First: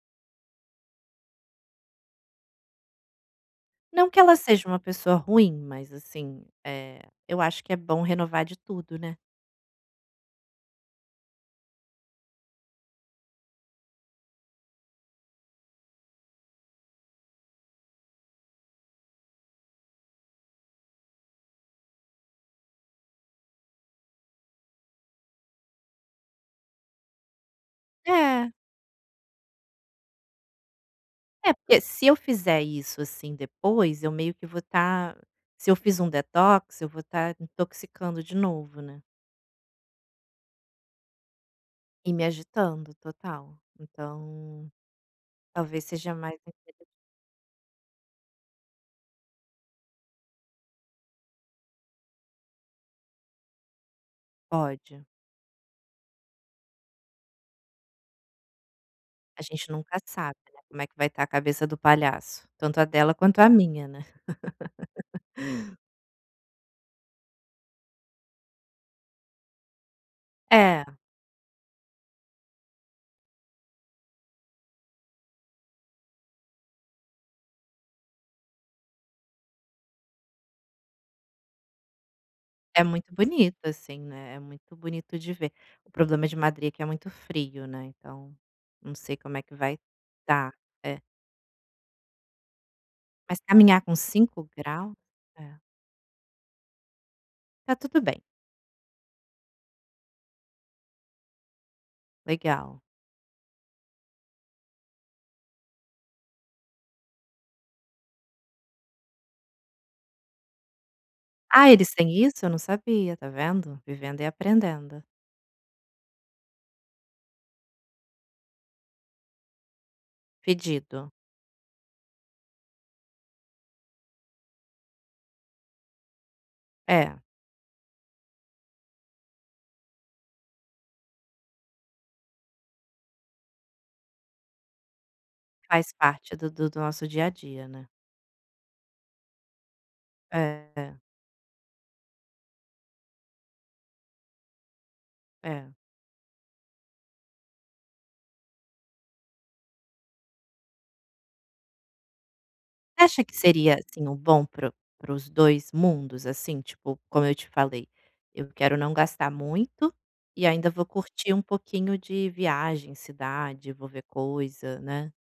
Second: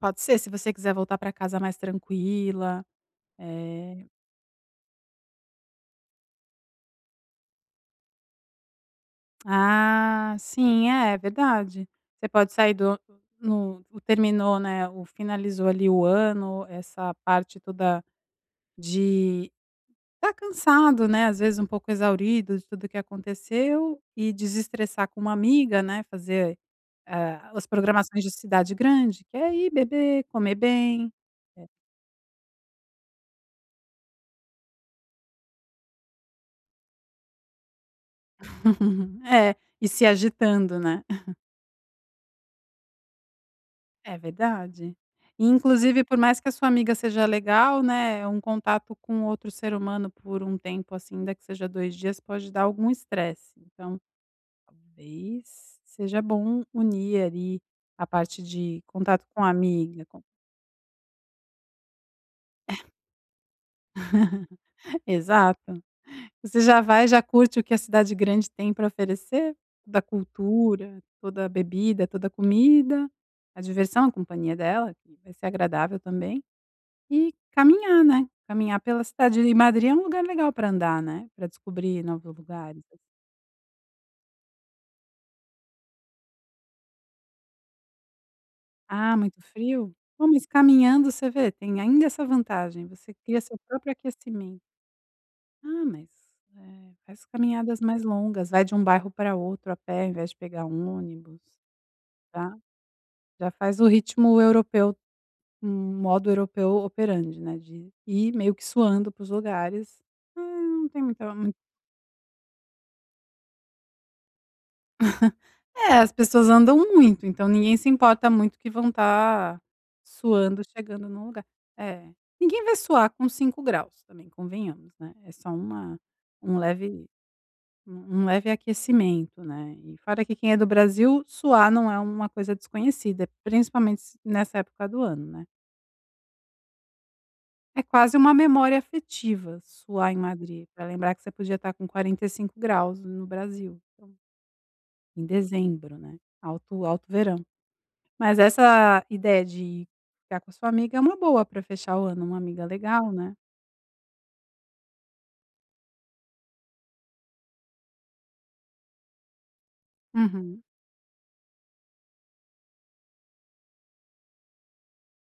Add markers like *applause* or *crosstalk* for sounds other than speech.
Pode ser se você quiser voltar para casa mais tranquila, eh Não que ela seja uma pessoa ruim mas assim, eh, eu acho que é bom renovar de tudo, né. Ah, sim é verdade. Você pode sair do *unintelligible* hum, o terminou, né, o finalizou ali o ano, essa parte toda, de estar cansado, né, às vezes um pouco exaurido de tudo o que aconteceu e desestressar com uma amiga, né, fazer, ah, as programações de É. cidade grande, que é ir beber, comer bem. É É. porque se eu fizer isso, assim, depois eu meio que vou estar, se eu fiz um detox eu vou estar intoxicando de novo, né. *laughs* É, e se agitando né. *chuckles* E me agitando total, É então, verdade. E talvez inclusive seja por mais mais que a sua intere amiga seja legal, né, é um contato com outro ser humano por um tempo, assim, ainda que seja 2 dias pode dar algum estresse, então Pode. talvez seja bom unir ali a parte de contato A com a gente nunca amiga com sabe não como é que vai estar a cabeça do palhaço, tanto a dela quanto a minha né. *laughs* *laughs* Exato. Você já vai, já curte o que a cidade grande tem pra oferecer. Da É. cultura, toda a bebida, toda a comida, a diversão, a companhia dela que vai ser agradável também, e caminhar, né, caminhar pela cidade, e Madrid é um lugar legal pra andar, né, para descobrir novos lugares É assim. muito bonito assim, né, é muito bonito de ver, o problema de Madrid que é muito frio, né, então, não Ah, sei como muito é que vai, frio, ah, mas estar, é. caminhando você vê, tem ainda essa vantagem, você cria Mas seu caminhar próprio com 5 aquecimento. graus? É. Ah mas, eh, faz Está caminhadas tudo mais bem. longas, vai de um bairro pra outro a pé em vez de pegar um ônibus, está. Legal. Já faz o ritmo europeu, um modo europeu operante, né, de ir meio que suando para os lugares, hum, não tem muita mui Ah, eles têm isso? Eu não sabia, está vendo. Vivendo e aprendendo. *chuckles* É, as pessoas andam muito, então ninguém se importa muito que vão estar suando, chegando Fedido. em um lugar. É, ninguém vai suar com 5 graus também convenhamos, né, é só uma um leve, É. um leve aquecimento, né, e fora que quem é do Brasil, suar não é uma coisa desconhecida, principalmente nessa época do ano, né. Faz parte do do do nosso dia a dia, É né. quase uma memória afetiva suar em Madrid, É, pra é. lembrar que você podia estar com 45 graus no Brasil. Então em É. dezembro, né, alto alto verão. Mas essa ideia de ficar com a sua amiga é uma boa pra fechar o ano é uma amiga Você legal, acha né. que seria assim o bom para o para os 2 mundos assim tipo como eu te falei, eu quero não gastar muito, e Uhum. ainda vou curtir um pouquinho de viagem, cidade, eu vou ver coisa, né.